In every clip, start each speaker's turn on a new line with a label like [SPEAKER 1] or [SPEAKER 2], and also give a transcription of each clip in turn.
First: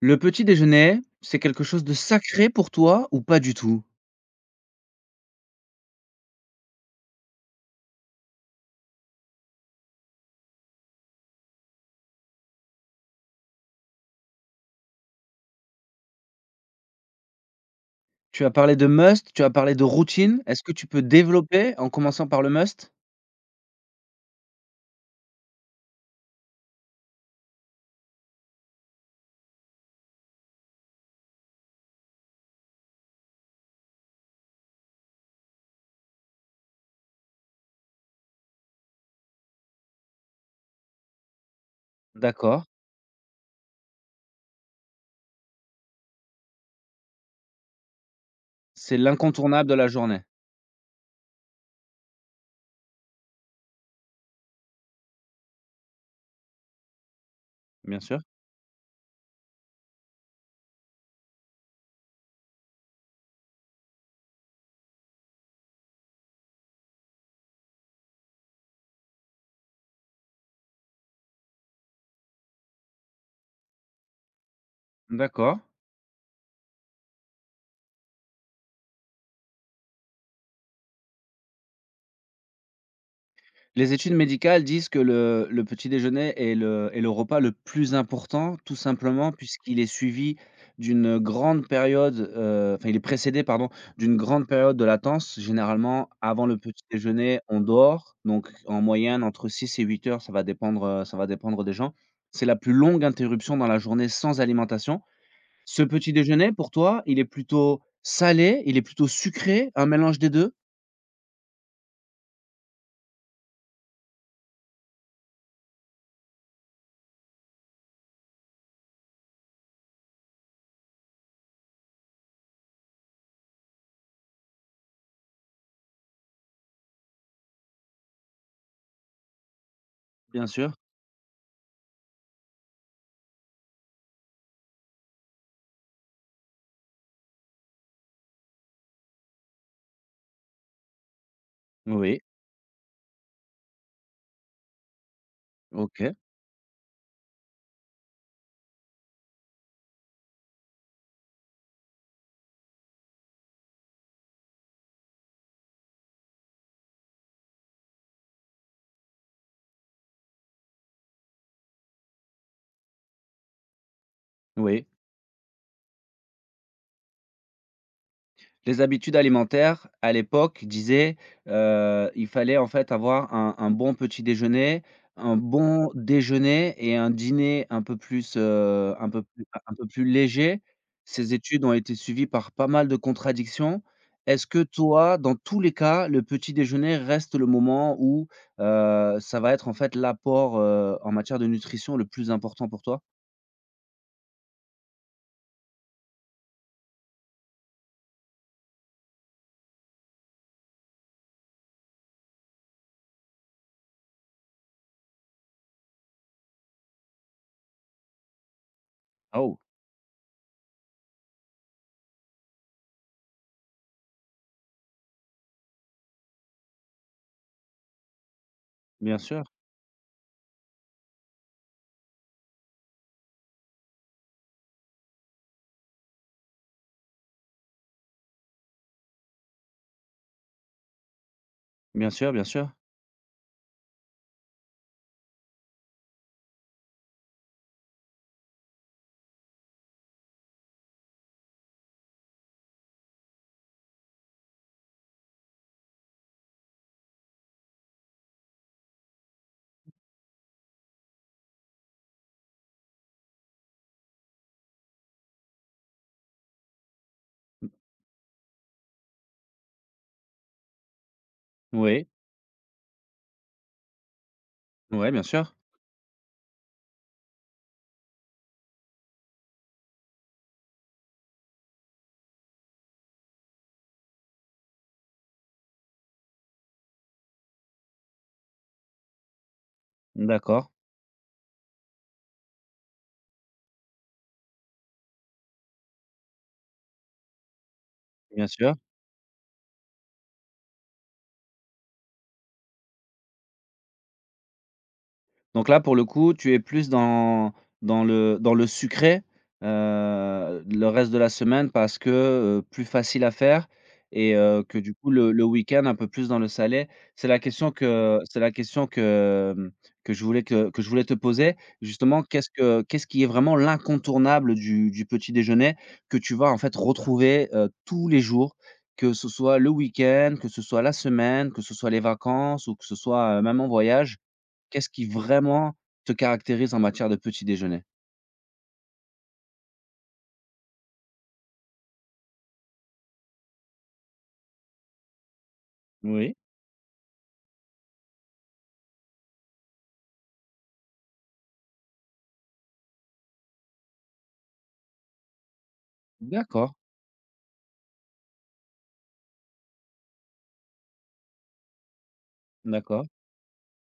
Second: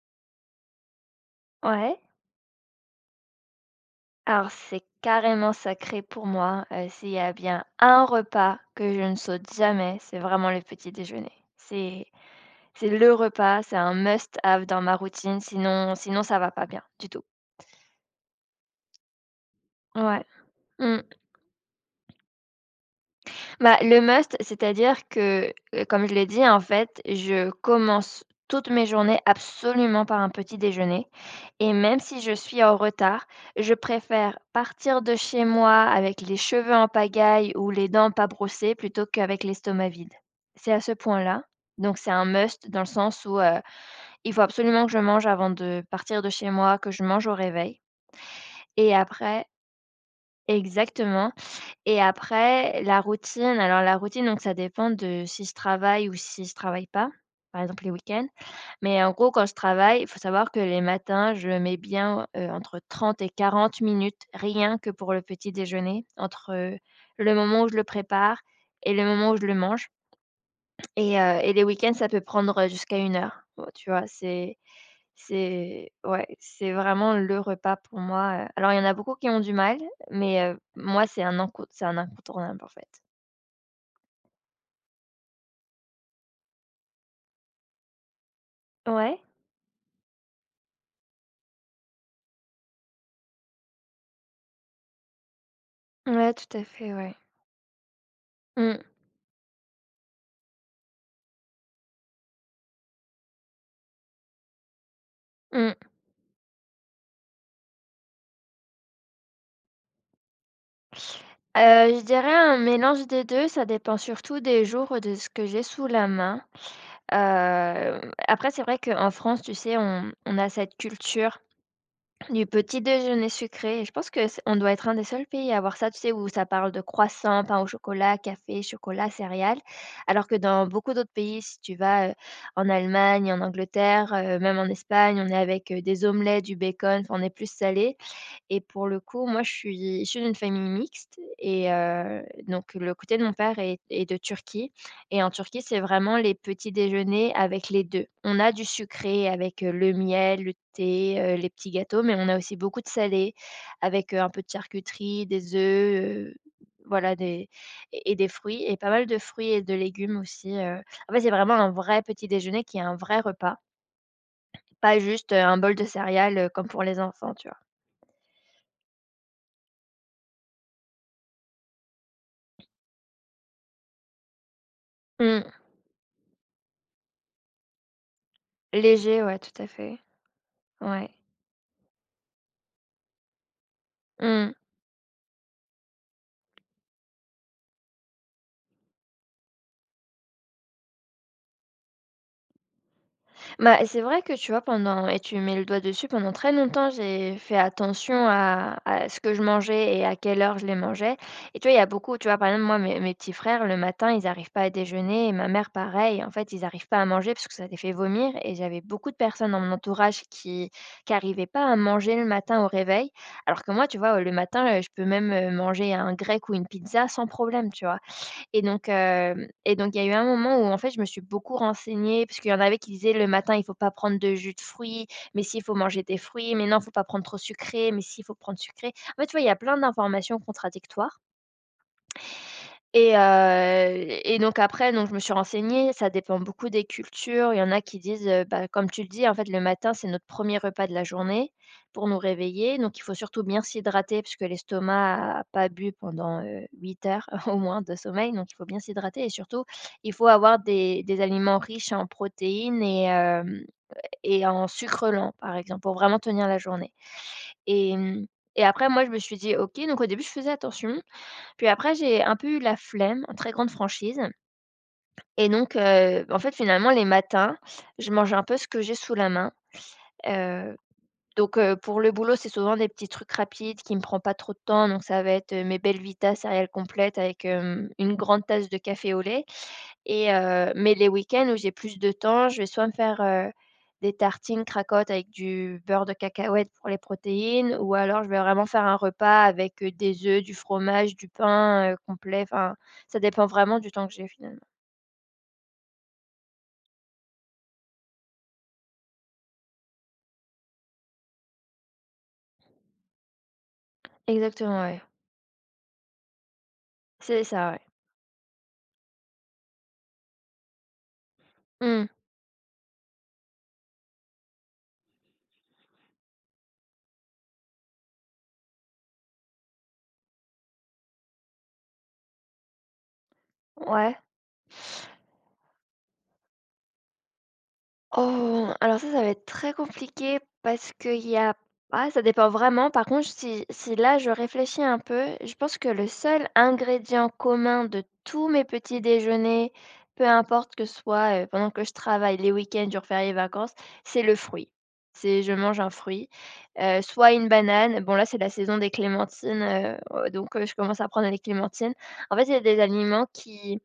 [SPEAKER 1] Le petit déjeuner, c'est quelque chose de
[SPEAKER 2] Ouais,
[SPEAKER 1] sacré pour toi ou pas du tout?
[SPEAKER 2] alors c'est carrément sacré pour moi. S'il y a bien un repas que je ne saute jamais, c'est vraiment le petit déjeuner. C'est c'est le repas, c'est un must have dans ma routine, sinon ça va pas bien du tout.
[SPEAKER 1] Tu as parlé de must, tu as parlé de
[SPEAKER 2] Ouais.
[SPEAKER 1] routine. Est-ce que tu peux
[SPEAKER 2] Mmh.
[SPEAKER 1] développer en commençant par le must?
[SPEAKER 2] Bah, le must, c'est-à-dire que, comme je l'ai dit, en fait, je commence toutes mes journées absolument par un petit déjeuner et même si je suis en retard, je préfère partir de chez moi avec les cheveux en pagaille ou les dents pas brossées plutôt qu'avec l'estomac vide. C'est à ce point-là, donc c'est un
[SPEAKER 1] D'accord.
[SPEAKER 2] must dans le sens où, il faut absolument que je mange avant de partir de chez moi, que je mange au réveil et
[SPEAKER 1] C'est
[SPEAKER 2] après.
[SPEAKER 1] l'incontournable de la journée,
[SPEAKER 2] Exactement. Et après, la routine, alors la routine, donc ça dépend de si je travaille ou si je travaille pas, par exemple les
[SPEAKER 1] bien sûr.
[SPEAKER 2] week-ends. Mais en gros, quand je travaille, il faut savoir que les matins, je mets bien, entre 30 et 40 minutes, rien que pour le petit déjeuner, entre, le moment où je le prépare et le moment où je le mange. Et les week-ends, ça peut prendre, jusqu'à 1 heure. Bon, tu vois, c'est
[SPEAKER 1] D'accord.
[SPEAKER 2] c'est ouais, c'est vraiment le repas pour moi. Alors il y en a beaucoup qui ont du mal, mais moi, c'est un incontournable, en fait.
[SPEAKER 1] Les études médicales disent que le petit déjeuner est le repas le plus important, tout
[SPEAKER 2] Ouais,
[SPEAKER 1] simplement puisqu'il est suivi d'une grande période, enfin il est précédé, pardon, d'une grande période de latence. Généralement,
[SPEAKER 2] ouais,
[SPEAKER 1] avant le
[SPEAKER 2] tout à
[SPEAKER 1] petit
[SPEAKER 2] fait, ouais.
[SPEAKER 1] déjeuner, on dort, donc en
[SPEAKER 2] Mmh,
[SPEAKER 1] moyenne entre 6 et 8 heures. Ça va dépendre, ça va dépendre des gens. C'est la plus longue interruption dans la journée sans alimentation.
[SPEAKER 2] mmh.
[SPEAKER 1] Ce petit déjeuner pour toi, il est plutôt salé, il est plutôt sucré, un mélange des deux?
[SPEAKER 2] Je dirais un mélange des 2. Ça dépend surtout des jours, de ce que j'ai sous la main. Après c'est vrai qu'en France, tu sais, on a cette culture du petit déjeuner sucré et je pense que c on doit être un des seuls pays à avoir ça, tu sais, où ça parle de croissant, pain au chocolat, café, chocolat, céréales. Alors que
[SPEAKER 1] Bien
[SPEAKER 2] dans
[SPEAKER 1] sûr.
[SPEAKER 2] beaucoup d'autres pays, si tu vas, en Allemagne, en Angleterre, même en Espagne, on est avec, des omelettes, du bacon, enfin on est plus salé. Et pour le coup, moi, je suis issue d'une famille mixte
[SPEAKER 1] Oui,
[SPEAKER 2] donc le côté de mon père est de Turquie et en Turquie, c'est
[SPEAKER 1] OK,
[SPEAKER 2] vraiment les petits déjeuners avec les 2. On a du sucré avec, le miel, le thé, les petits gâteaux, mais on a aussi beaucoup de salé avec, un peu de charcuterie, des œufs, voilà des et des fruits et pas mal de fruits et de légumes aussi. En fait, c'est vraiment un vrai petit déjeuner qui est un vrai repas,
[SPEAKER 1] oui.
[SPEAKER 2] pas juste, un bol de céréales, comme pour les enfants, tu vois?
[SPEAKER 1] Les habitudes alimentaires, à l'époque, disaient, il fallait en fait avoir un bon petit déjeuner, un
[SPEAKER 2] Mmh.
[SPEAKER 1] bon déjeuner et un dîner un peu plus,
[SPEAKER 2] Léger, ouais, tout à
[SPEAKER 1] un peu
[SPEAKER 2] fait.
[SPEAKER 1] plus léger.
[SPEAKER 2] Ouais.
[SPEAKER 1] Ces études ont été suivies par pas mal de contradictions. Est-ce
[SPEAKER 2] Mmh.
[SPEAKER 1] que toi, dans tous les cas, le petit déjeuner reste le moment où, ça va être en fait l'apport, en matière de nutrition le plus important pour toi?
[SPEAKER 2] Bah, c'est vrai que, tu vois, pendant et tu mets le doigt dessus, pendant très longtemps, j'ai fait attention à ce que je mangeais et à quelle heure je les mangeais. Et tu vois, il y a beaucoup, tu vois, par exemple, moi, mes petits frères, le matin, ils arrivent pas à déjeuner et ma mère, pareil. En fait, ils arrivent pas à manger parce que ça les fait vomir et j'avais beaucoup de
[SPEAKER 1] Ah,
[SPEAKER 2] personnes
[SPEAKER 1] oh!
[SPEAKER 2] dans mon entourage qui n'arrivaient pas à manger le matin au réveil. Alors que moi, tu vois, le matin, je peux même, manger un grec ou une pizza sans problème, tu vois? Et donc,
[SPEAKER 1] Bien sûr,
[SPEAKER 2] hem et donc il y a eu un moment où en fait je me suis beaucoup renseignée parce qu'il y en avait qui disaient: «Le matin, il faut pas prendre de jus de fruits, mais si, il faut manger des fruits, mais non, faut pas prendre trop sucré, mais si, faut prendre sucré». En fait, tu vois, il y a plein d'informations contradictoires
[SPEAKER 1] bien sûr, bien sûr.
[SPEAKER 2] et heu et donc après, donc je me suis renseignée, ça dépend beaucoup des cultures. Il y en a qui disent, bah, comme tu le dis, en fait, le matin, c'est notre premier repas de la journée pour nous réveiller, donc il faut surtout bien s'hydrater puisque l'estomac n'a pas bu pendant, 8 heures au moins de sommeil, donc il faut bien s'hydrater et surtout, il faut avoir des aliments riches en protéines et en sucre lent, par exemple, pour vraiment tenir la journée et mmh et après moi, je me suis dit: «OK», donc au début, je faisais attention puis après,
[SPEAKER 1] Oui,
[SPEAKER 2] j'ai un peu eu la flemme, en très grande franchise
[SPEAKER 1] ouais, bien
[SPEAKER 2] et
[SPEAKER 1] sûr.
[SPEAKER 2] donc heu, en fait, finalement, les matins, je mange un peu ce que j'ai sous la main, heu donc pour le boulot, c'est souvent des petits trucs rapides qui me prend pas trop de temps, donc ça va être, mes Belvita céréales complètes avec, une grande tasse de café au lait
[SPEAKER 1] D'accord,
[SPEAKER 2] mais les week-ends où j'ai plus de temps, je vais soit me faire, des tartines cracottes avec du beurre de cacahuète pour les protéines ou alors je vais
[SPEAKER 1] bien
[SPEAKER 2] vraiment
[SPEAKER 1] sûr.
[SPEAKER 2] faire un repas avec, des œufs, du fromage, du pain, complet, enfin, ça dépend vraiment du temps que j'ai finalement.
[SPEAKER 1] Donc là, pour le coup, tu es plus dans dans le sucré, le reste de la semaine parce que, plus facile à faire, et que
[SPEAKER 2] Exactement,
[SPEAKER 1] du
[SPEAKER 2] ouais.
[SPEAKER 1] coup le week-end un peu plus dans le salé. C'est la
[SPEAKER 2] C'est
[SPEAKER 1] question
[SPEAKER 2] ça, ouais.
[SPEAKER 1] que que je voulais, que je voulais te poser.
[SPEAKER 2] Mmh.
[SPEAKER 1] Justement, qu'est-ce qui est vraiment l'incontournable du petit déjeuner que tu vas en fait retrouver, tous les jours? Que ce soit le week-end, que ce soit la semaine, que ce soit les vacances ou que ce soit, même en voyage?
[SPEAKER 2] Ouais.
[SPEAKER 1] Qu'est-ce qui vraiment te caractérise en matière de petit déjeuner?
[SPEAKER 2] Oh, alors ça va être très compliqué parce qu'il y a ah, ça dépend vraiment. Par contre, si là je réfléchis un peu, je pense que le
[SPEAKER 1] Oui.
[SPEAKER 2] seul ingrédient commun de tous mes petits déjeuners, peu importe que ce soit pendant que je travaille, les week-ends, jours fériés, vacances, c'est le fruit. C'est Je mange un fruit,
[SPEAKER 1] D'accord,
[SPEAKER 2] soit une banane. Bon là, c'est la saison des clémentines, donc je commence à prendre les clémentines. En fait, il y a des
[SPEAKER 1] d'accord.
[SPEAKER 2] aliments qui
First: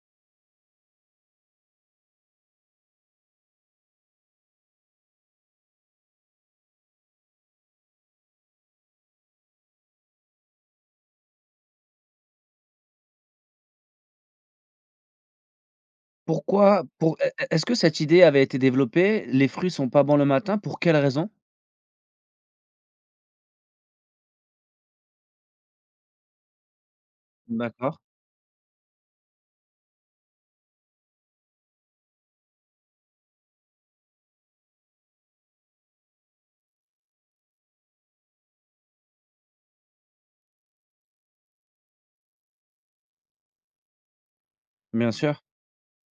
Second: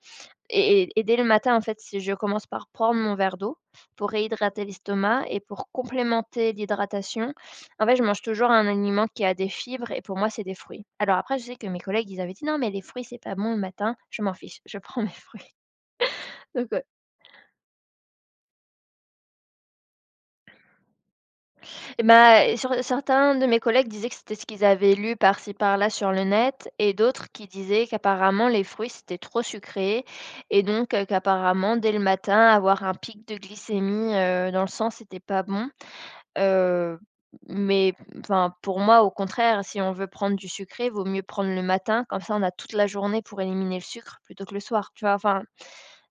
[SPEAKER 2] dès le matin, en fait, si je commence par prendre mon verre d'eau pour réhydrater l'estomac et pour complémenter l'hydratation, en fait, je mange toujours un aliment qui a des fibres et pour moi, c'est des fruits. Alors après, je sais que mes collègues, ils avaient dit: «Non mais les fruits, c'est pas bon le matin». Je m'en fiche, je prends mes fruits. Donc
[SPEAKER 1] Pourquoi, pour est est est-ce que cette idée avait été développée? Les fruits sont pas bons le matin, pour quelle raison?
[SPEAKER 2] et bah, certains de mes collègues disaient que c'était ce qu'ils avaient lu par-ci par-là sur le net et d'autres qui disaient
[SPEAKER 1] D'accord,
[SPEAKER 2] qu'apparemment les fruits, c'était trop sucré et donc, qu'apparemment dès le matin, avoir un pic de glycémie, dans le sang, c'était pas bon. Heu, mais enfin, pour moi, au contraire, si on veut prendre du sucré, vaut mieux prendre le matin, comme ça on a toute la journée pour éliminer le sucre plutôt que le soir, tu
[SPEAKER 1] bien
[SPEAKER 2] vois?
[SPEAKER 1] sûr,
[SPEAKER 2] Enfin,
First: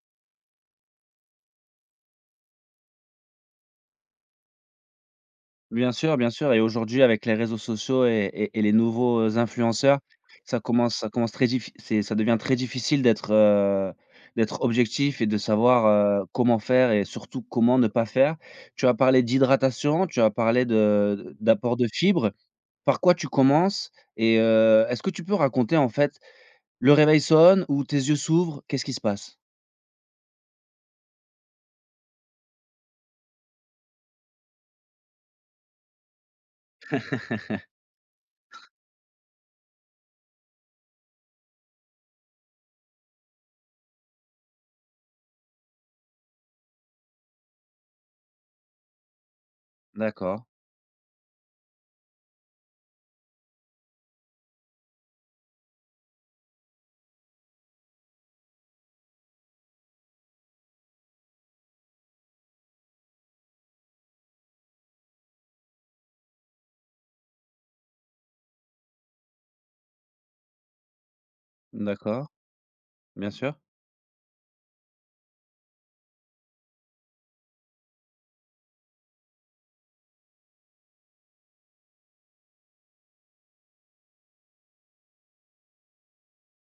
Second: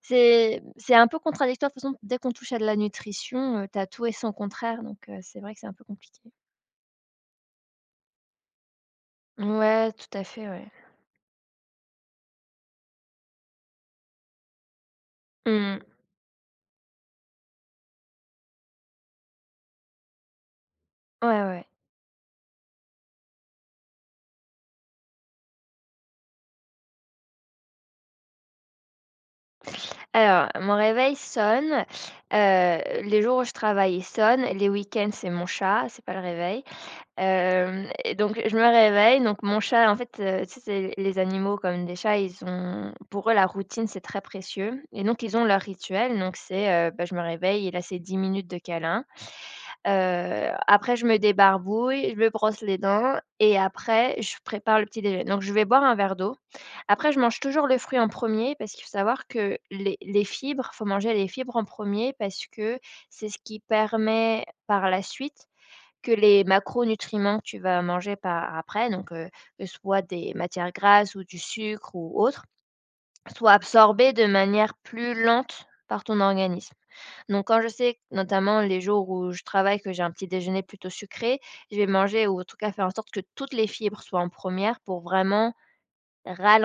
[SPEAKER 2] c'est un peu contradictoire. De toute façon, dès qu'on touche à de la nutrition, tu as tout et son contraire, donc c'est vrai que c'est un peu
[SPEAKER 1] bien sûr,
[SPEAKER 2] compliqué.
[SPEAKER 1] bien sûr, et aujourd'hui avec les réseaux sociaux et et les nouveaux,
[SPEAKER 2] Ouais,
[SPEAKER 1] influenceurs,
[SPEAKER 2] tout à fait,
[SPEAKER 1] ça
[SPEAKER 2] ouais.
[SPEAKER 1] commence, ça commence très diffi c'est ça devient très difficile d'être, d'être objectif et de
[SPEAKER 2] Mmh.
[SPEAKER 1] savoir, comment faire et surtout comment ne pas faire. Tu as parlé d'hydratation, tu as parlé de
[SPEAKER 2] Ouais, ouais.
[SPEAKER 1] d'apport de fibres. Par quoi tu commences? Et est-ce que tu peux raconter, en fait, le réveil sonne ou tes yeux s'ouvrent, qu'est-ce qui se passe?
[SPEAKER 2] Alors, mon réveil sonne, les jours où je travaille, il sonne, les week-ends, c'est mon chat, c'est pas le réveil. Hem Et donc je me réveille, donc mon chat en fait, tu sais, c'est les animaux comme des chats, ils ont pour eux, la routine, c'est très précieux et donc ils ont leur rituel. Donc c'est, bah, je me réveille et là, c'est 10 minutes de câlin.
[SPEAKER 1] D'accord,
[SPEAKER 2] Après je me débarbouille, je me brosse les dents et après je prépare le petit déjeuner. Donc je vais boire un verre d'eau. Après je mange toujours le fruit en premier, parce qu'il faut savoir que les fibres, faut manger les fibres en premier, parce que c'est ce qui permet par la suite que les macronutriments que tu vas manger par après, donc que ce soit des matières grasses ou du sucre ou
[SPEAKER 1] d'accord,
[SPEAKER 2] autre,
[SPEAKER 1] bien
[SPEAKER 2] soient
[SPEAKER 1] sûr.
[SPEAKER 2] absorbés de manière plus lente par ton organisme. Donc quand je sais, notamment les jours où je travaille, que j'ai un petit déjeuner plutôt sucré, je vais manger ou en tout cas faire en sorte que toutes les fibres soient en première pour vraiment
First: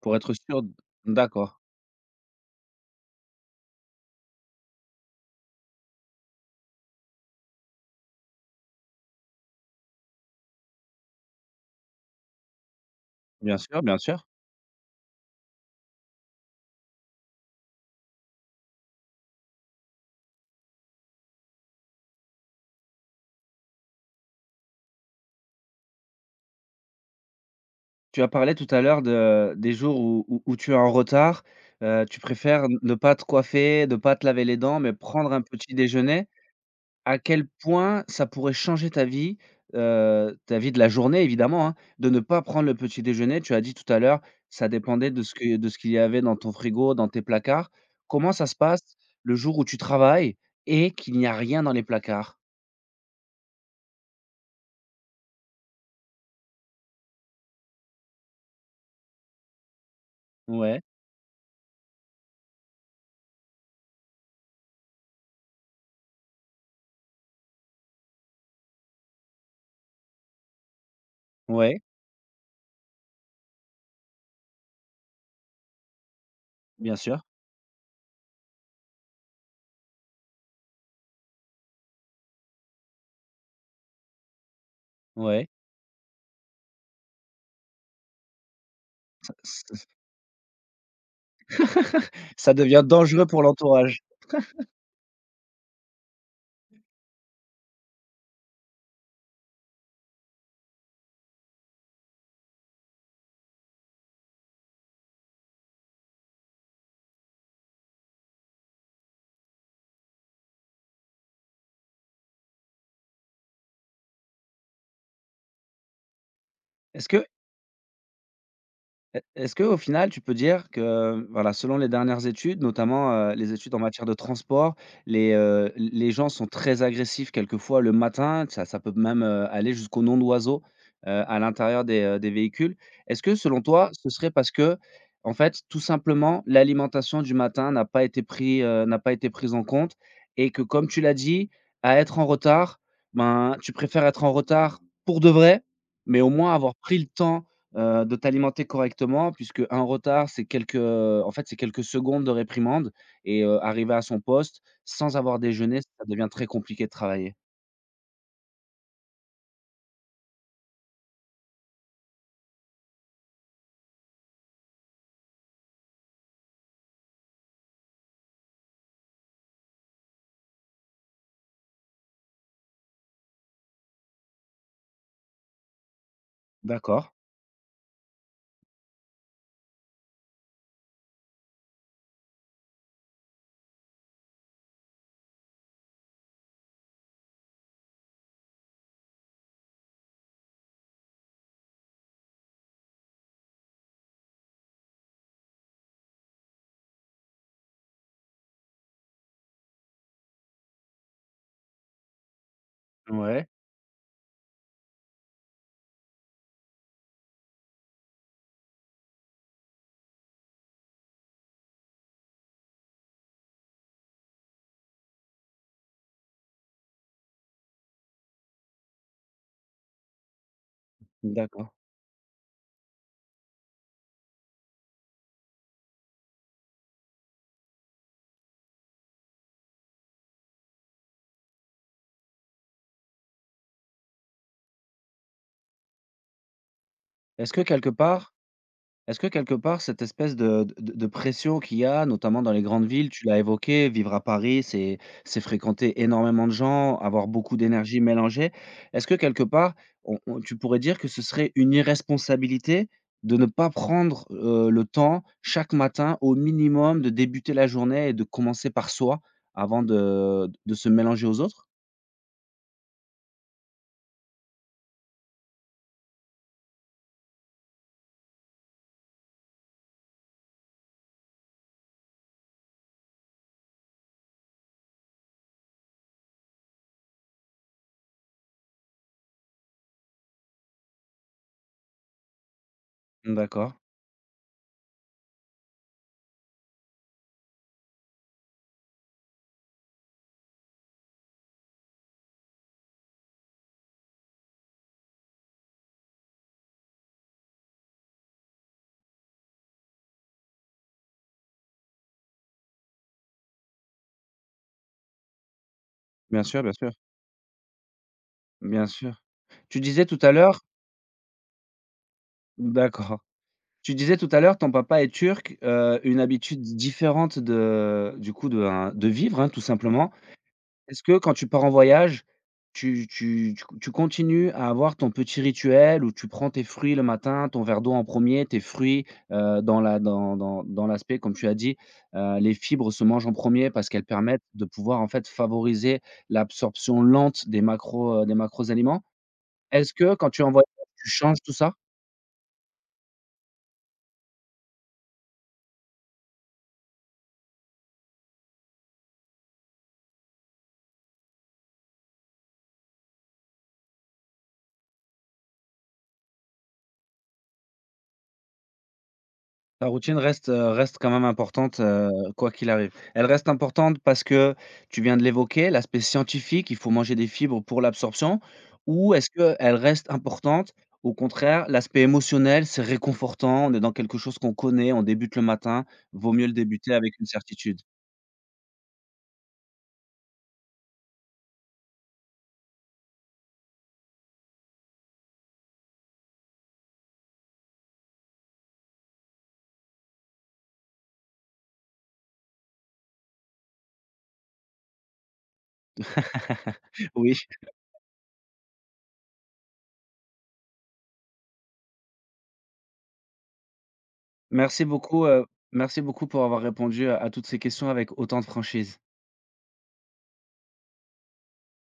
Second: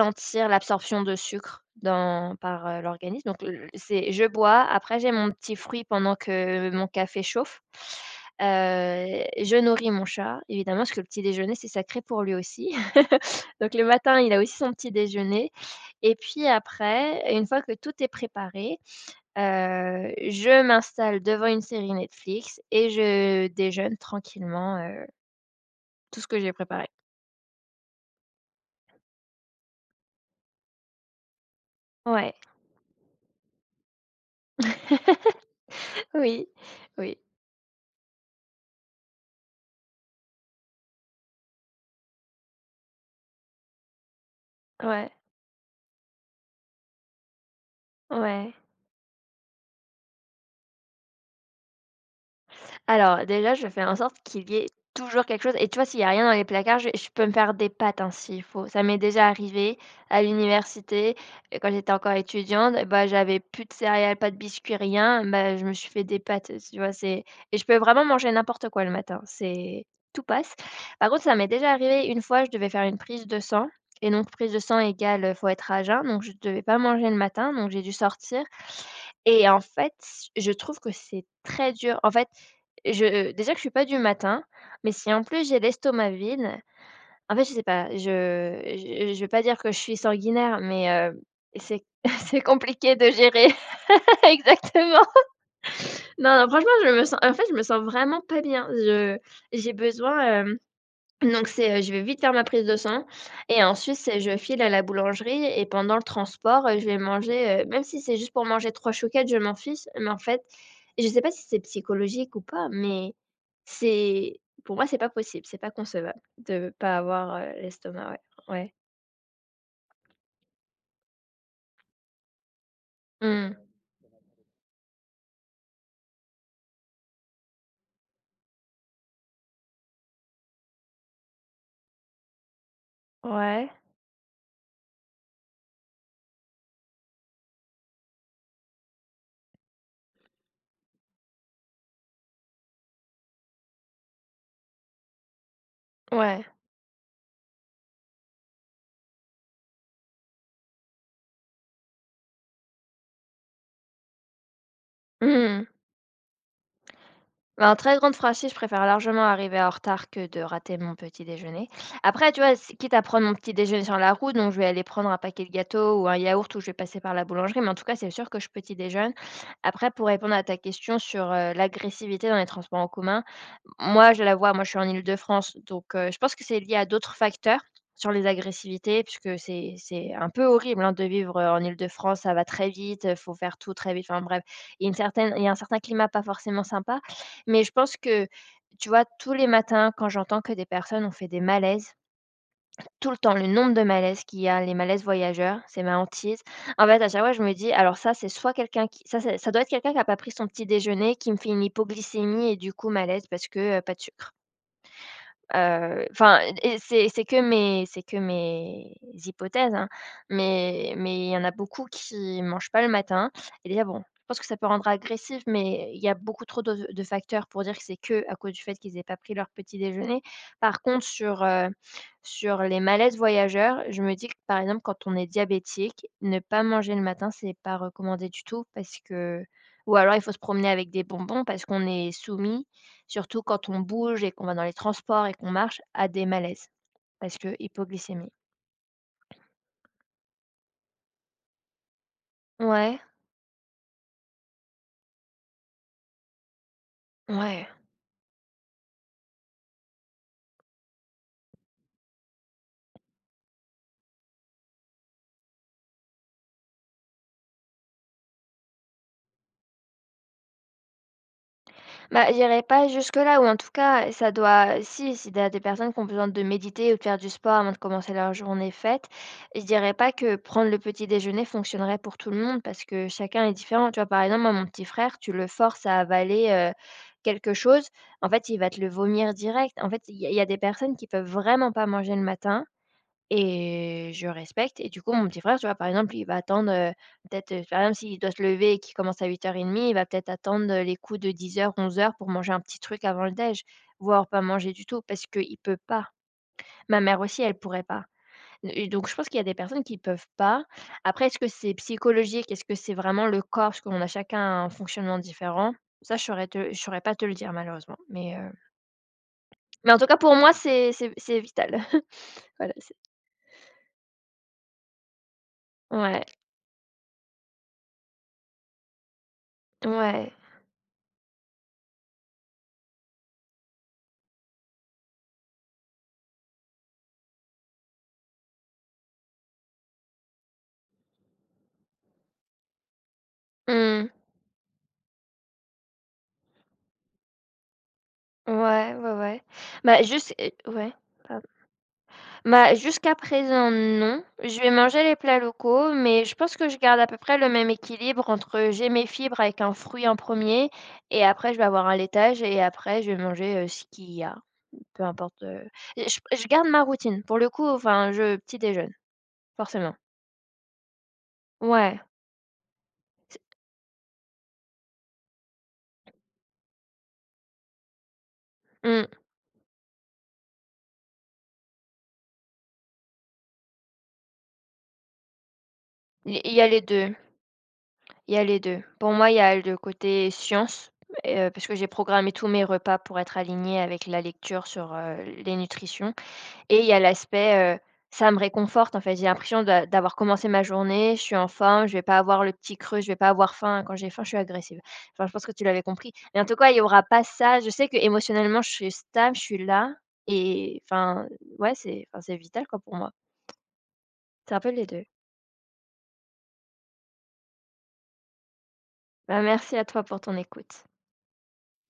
[SPEAKER 1] Pour être sûr d
[SPEAKER 2] l'absorption de
[SPEAKER 1] D'accord,
[SPEAKER 2] sucre dans par, l'organisme donc l c'est je bois, après j'ai mon petit fruit pendant que mon café chauffe. Heu, je nourris mon chat évidemment parce que le petit déjeuner, c'est sacré pour lui aussi.
[SPEAKER 1] bien
[SPEAKER 2] Donc
[SPEAKER 1] sûr,
[SPEAKER 2] le
[SPEAKER 1] bien
[SPEAKER 2] matin,
[SPEAKER 1] sûr.
[SPEAKER 2] il a aussi son petit déjeuner et puis après, une fois que tout est préparé, je m'installe devant une série Netflix et je déjeune tranquillement, tout ce que j'ai préparé.
[SPEAKER 1] Tu as parlé tout à l'heure de des jours où tu es en retard, tu
[SPEAKER 2] Ouais.
[SPEAKER 1] préfères n ne pas te coiffer, ne pas te laver les dents, mais prendre un petit déjeuner.
[SPEAKER 2] Oui, oui,
[SPEAKER 1] À quel point ça pourrait changer ta vie de la journée évidemment, hein, de ne pas prendre le petit déjeuner. Tu as dit tout à l'heure, ça dépendait
[SPEAKER 2] ouais.
[SPEAKER 1] de ce qu'il y avait dans ton frigo, dans tes placards. Comment ça
[SPEAKER 2] Ouais.
[SPEAKER 1] se passe le jour où tu travailles et qu'il n'y a rien dans les placards?
[SPEAKER 2] Alors déjà, je fais en sorte qu'il y ait toujours quelque chose et tu vois, s'il y a rien dans les placards, je peux me faire des pâtes, hein, s'il faut. Ça m'est déjà arrivé à
[SPEAKER 1] Ouais,
[SPEAKER 2] l'université, quand j'étais encore étudiante, et bah, j'avais plus de céréales, pas de biscuits, rien, bah, je me suis fait des pâtes, tu vois? C'est Et je peux vraiment manger n'importe quoi le matin, c'est tout passe. Par contre, ça m'est déjà
[SPEAKER 1] ouais,
[SPEAKER 2] arrivé une fois, je devais faire une prise de sang et donc prise de sang égale, faut être à jeun, donc je ne devais pas
[SPEAKER 1] bien
[SPEAKER 2] manger le
[SPEAKER 1] sûr,
[SPEAKER 2] matin, donc j'ai dû sortir. Et en fait, je trouve que c'est très dur. En fait, je déjà que je suis pas du matin, mais si en
[SPEAKER 1] ouais.
[SPEAKER 2] plus j'ai l'estomac vide, en fait, je sais pas, je vais pas dire que je suis sanguinaire, mais c'est c'est
[SPEAKER 1] Ça devient
[SPEAKER 2] compliqué de
[SPEAKER 1] dangereux pour
[SPEAKER 2] gérer.
[SPEAKER 1] l'entourage.
[SPEAKER 2] Exactement. Non, non, franchement, je me sens en fait, je me sens vraiment pas bien. Je j'ai besoin, donc c'est, je vais vite faire ma prise de sang et ensuite c'est je file à la boulangerie et pendant le transport, je vais manger, même si c'est juste pour manger 3 chouquettes, je m'en fiche, mais en fait, je sais pas si c'est psychologique ou pas, mais c'est pour moi, c'est pas possible, c'est pas concevable de pas
[SPEAKER 1] Est-ce que
[SPEAKER 2] avoir, l'estomac, ouais. Ouais.
[SPEAKER 1] E est-ce que au final, tu peux dire que, voilà, selon les dernières études, notamment, les
[SPEAKER 2] Mmh.
[SPEAKER 1] études en matière de transport, les gens sont très agressifs quelquefois le matin, ça peut même, aller jusqu'au nom d'oiseaux, à l'intérieur des véhicules. Est-ce que selon
[SPEAKER 2] Ouais.
[SPEAKER 1] toi, ce serait parce que en fait, tout simplement, l'alimentation du matin n'a pas été n'a pas été prise en compte, et que comme tu l'as dit, à être en retard, ben, tu préfères être en retard pour de vrai, mais au
[SPEAKER 2] Ouais.
[SPEAKER 1] moins avoir pris le temps, de t'alimenter correctement puisque un retard, c'est quelques, c'est quelques secondes de réprimande, et arrivé à son poste sans avoir
[SPEAKER 2] Mmh.
[SPEAKER 1] déjeuné, ça devient très compliqué de travailler.
[SPEAKER 2] Mais en très grande franchise, je préfère largement arriver en retard que de rater mon petit déjeuner. Après, tu vois, s quitte à prendre mon petit déjeuner sur la route, donc je vais aller prendre un paquet de gâteaux ou un yaourt ou je vais passer par la boulangerie, mais en tout cas, c'est sûr que je petit déjeune. Après, pour répondre à ta question sur, l'agressivité dans les transports en commun, moi, je la vois, moi je suis en Île-de-France, donc je pense que c'est lié à
[SPEAKER 1] D'accord.
[SPEAKER 2] d'autres facteurs sur les agressivités puisque c'est un peu horrible, hein, de vivre, en Île-de-France. Ça va très vite, faut faire tout très vite, enfin bref, il y a une certaine il y a un certain climat pas forcément sympa. Mais je pense que, tu vois, tous les matins, quand j'entends que des personnes ont fait des malaises, tout le temps, le nombre de malaises qu'il y a, les malaises voyageurs, c'est ma hantise. En fait, à chaque fois, je me dis: «Alors ça, c'est soit quelqu'un qui ça c'est ça doit être quelqu'un qui a pas pris son petit déjeuner, qui me fait une hypoglycémie et du coup malaise
[SPEAKER 1] Ouais,
[SPEAKER 2] parce que, pas de sucre». Enfin et c'est que mes hypothèses, hein, mais il y en a beaucoup qui mangent pas le matin et déjà bon, je pense que ça peut rendre agressif, mais il y a beaucoup trop de facteurs pour dire que c'est que à cause du fait qu'ils aient pas pris leur petit déjeuner. Par contre sur,
[SPEAKER 1] d'accord.
[SPEAKER 2] sur les malaises voyageurs, je me dis que par exemple quand on est diabétique, ne pas manger le matin, c'est pas recommandé du tout parce que ou alors il faut se promener avec des bonbons parce qu'on est soumis surtout quand on bouge et qu'on va dans les transports et qu'on marche, à des malaises parce
[SPEAKER 1] Est-ce
[SPEAKER 2] que
[SPEAKER 1] que quelque
[SPEAKER 2] hypoglycémie.
[SPEAKER 1] part, est-ce que quelque part, cette espèce de pression qu'il y a, notamment dans les grandes
[SPEAKER 2] Ouais,
[SPEAKER 1] villes, tu l'as évoqué, vivre à Paris, c'est fréquenter énormément de gens, avoir beaucoup
[SPEAKER 2] ouais.
[SPEAKER 1] d'énergie mélangée. Est-ce que quelque part, on tu pourrais dire que ce serait une irresponsabilité de ne pas prendre, le temps chaque matin au minimum de débuter la journée et de commencer par soi avant de se mélanger aux autres?
[SPEAKER 2] Bah, j'irai pas jusque-là ou en tout cas, ça doit si, si tu des personnes qui ont besoin de méditer ou de faire du sport avant de commencer leur journée faite, je dirais pas que prendre le petit déjeuner fonctionnerait pour tout le monde parce que chacun est différent. Tu vois, par exemple, moi, mon petit frère, tu le forces à avaler, quelque chose, en fait, il va te le vomir direct. En fait, il y a des personnes qui peuvent vraiment pas manger le matin.
[SPEAKER 1] D'accord.
[SPEAKER 2] Et je respecte et du coup, mon petit frère, tu vois, par exemple, il va attendre, peut-être, par exemple, s'il doit se lever et qu'il commence à 08:30, il va peut-être attendre, les coups de 10 heures 11 heures pour manger un petit truc avant le déj, voire pas manger du tout parce qu'il ne peut pas. Ma mère aussi, elle pourrait pas. Et donc je pense qu'il y a des personnes qui peuvent pas. Après, est-ce que c'est psychologique? Est-ce que c'est vraiment le corps? Parce qu'on a chacun un fonctionnement différent. Ça, je
[SPEAKER 1] Bien
[SPEAKER 2] saurais
[SPEAKER 1] sûr, bien
[SPEAKER 2] te je
[SPEAKER 1] sûr,
[SPEAKER 2] saurais pas te le dire malheureusement, mais
[SPEAKER 1] bien sûr. Tu
[SPEAKER 2] mais en
[SPEAKER 1] disais
[SPEAKER 2] tout cas,
[SPEAKER 1] tout à
[SPEAKER 2] pour moi,
[SPEAKER 1] l'heure
[SPEAKER 2] c'est vital. Voilà, c'est
[SPEAKER 1] d'accord. Tu disais tout à l'heure, ton papa est turc, une
[SPEAKER 2] ouais,
[SPEAKER 1] habitude différente de du coup de un de vivre, hein, tout simplement.
[SPEAKER 2] ouais.
[SPEAKER 1] Est-ce que quand tu pars en voyage, tu continues à avoir ton petit rituel où tu prends tes fruits le matin, ton verre d'eau en premier, tes fruits, dans la dans dans dans l'aspect comme tu as dit, les fibres se mangent en premier parce qu'elles
[SPEAKER 2] Mmh.
[SPEAKER 1] permettent de pouvoir en fait favoriser l'absorption lente des macros
[SPEAKER 2] Ouais,
[SPEAKER 1] aliments.
[SPEAKER 2] ouais, ouais.
[SPEAKER 1] Est-ce
[SPEAKER 2] Bah,
[SPEAKER 1] que quand
[SPEAKER 2] juste
[SPEAKER 1] tu es en
[SPEAKER 2] et
[SPEAKER 1] voyage,
[SPEAKER 2] ouais,
[SPEAKER 1] tu changes
[SPEAKER 2] pardon.
[SPEAKER 1] tout ça?
[SPEAKER 2] Bah, jusqu'à présent, non. Je vais manger les plats locaux, mais je pense que je garde à peu près le même équilibre entre j'ai mes fibres avec un fruit en premier et après je vais avoir un laitage et après je vais manger, ce qu'il y a, peu importe, je garde ma routine. Pour le coup, enfin, je petit déjeune,
[SPEAKER 1] La
[SPEAKER 2] forcément.
[SPEAKER 1] routine reste, reste quand même importante,
[SPEAKER 2] Ouais,
[SPEAKER 1] quoi qu'il arrive. Elle reste importante parce que tu viens de l'évoquer, l'aspect scientifique, il faut manger des fibres pour l'absorption?
[SPEAKER 2] mmh,
[SPEAKER 1] Ou est-ce qu'elle reste importante, au contraire, l'aspect émotionnel, c'est réconfortant, on est dans quelque chose qu'on connaît, on débute le matin, vaut
[SPEAKER 2] il
[SPEAKER 1] mieux le
[SPEAKER 2] il y a les
[SPEAKER 1] débuter
[SPEAKER 2] 2.
[SPEAKER 1] avec une certitude.
[SPEAKER 2] Il y a les 2. Pour moi, il y a le côté science, et parce que j'ai programmé tous mes repas pour être alignée avec la lecture sur, les nutritions et il y a l'aspect, ça me réconforte, en fait. J'ai l'impression d'avoir commencé ma journée, je suis en forme, je vais pas avoir le petit creux, je vais pas avoir faim. Quand j'ai faim, je suis agressive. Enfin, je pense que tu l'avais compris, mais en tout cas, il y aura pas
[SPEAKER 1] Oui,
[SPEAKER 2] ça. Je sais que émotionnellement, je suis stable, je suis là et enfin, ouais, c'est enfin, c'est vital, quoi, pour moi. C'est un peu
[SPEAKER 1] merci
[SPEAKER 2] les 2.
[SPEAKER 1] beaucoup, heu, merci beaucoup pour avoir répondu à toutes ces questions avec autant de franchise.
[SPEAKER 2] Bah, merci à toi pour ton écoute.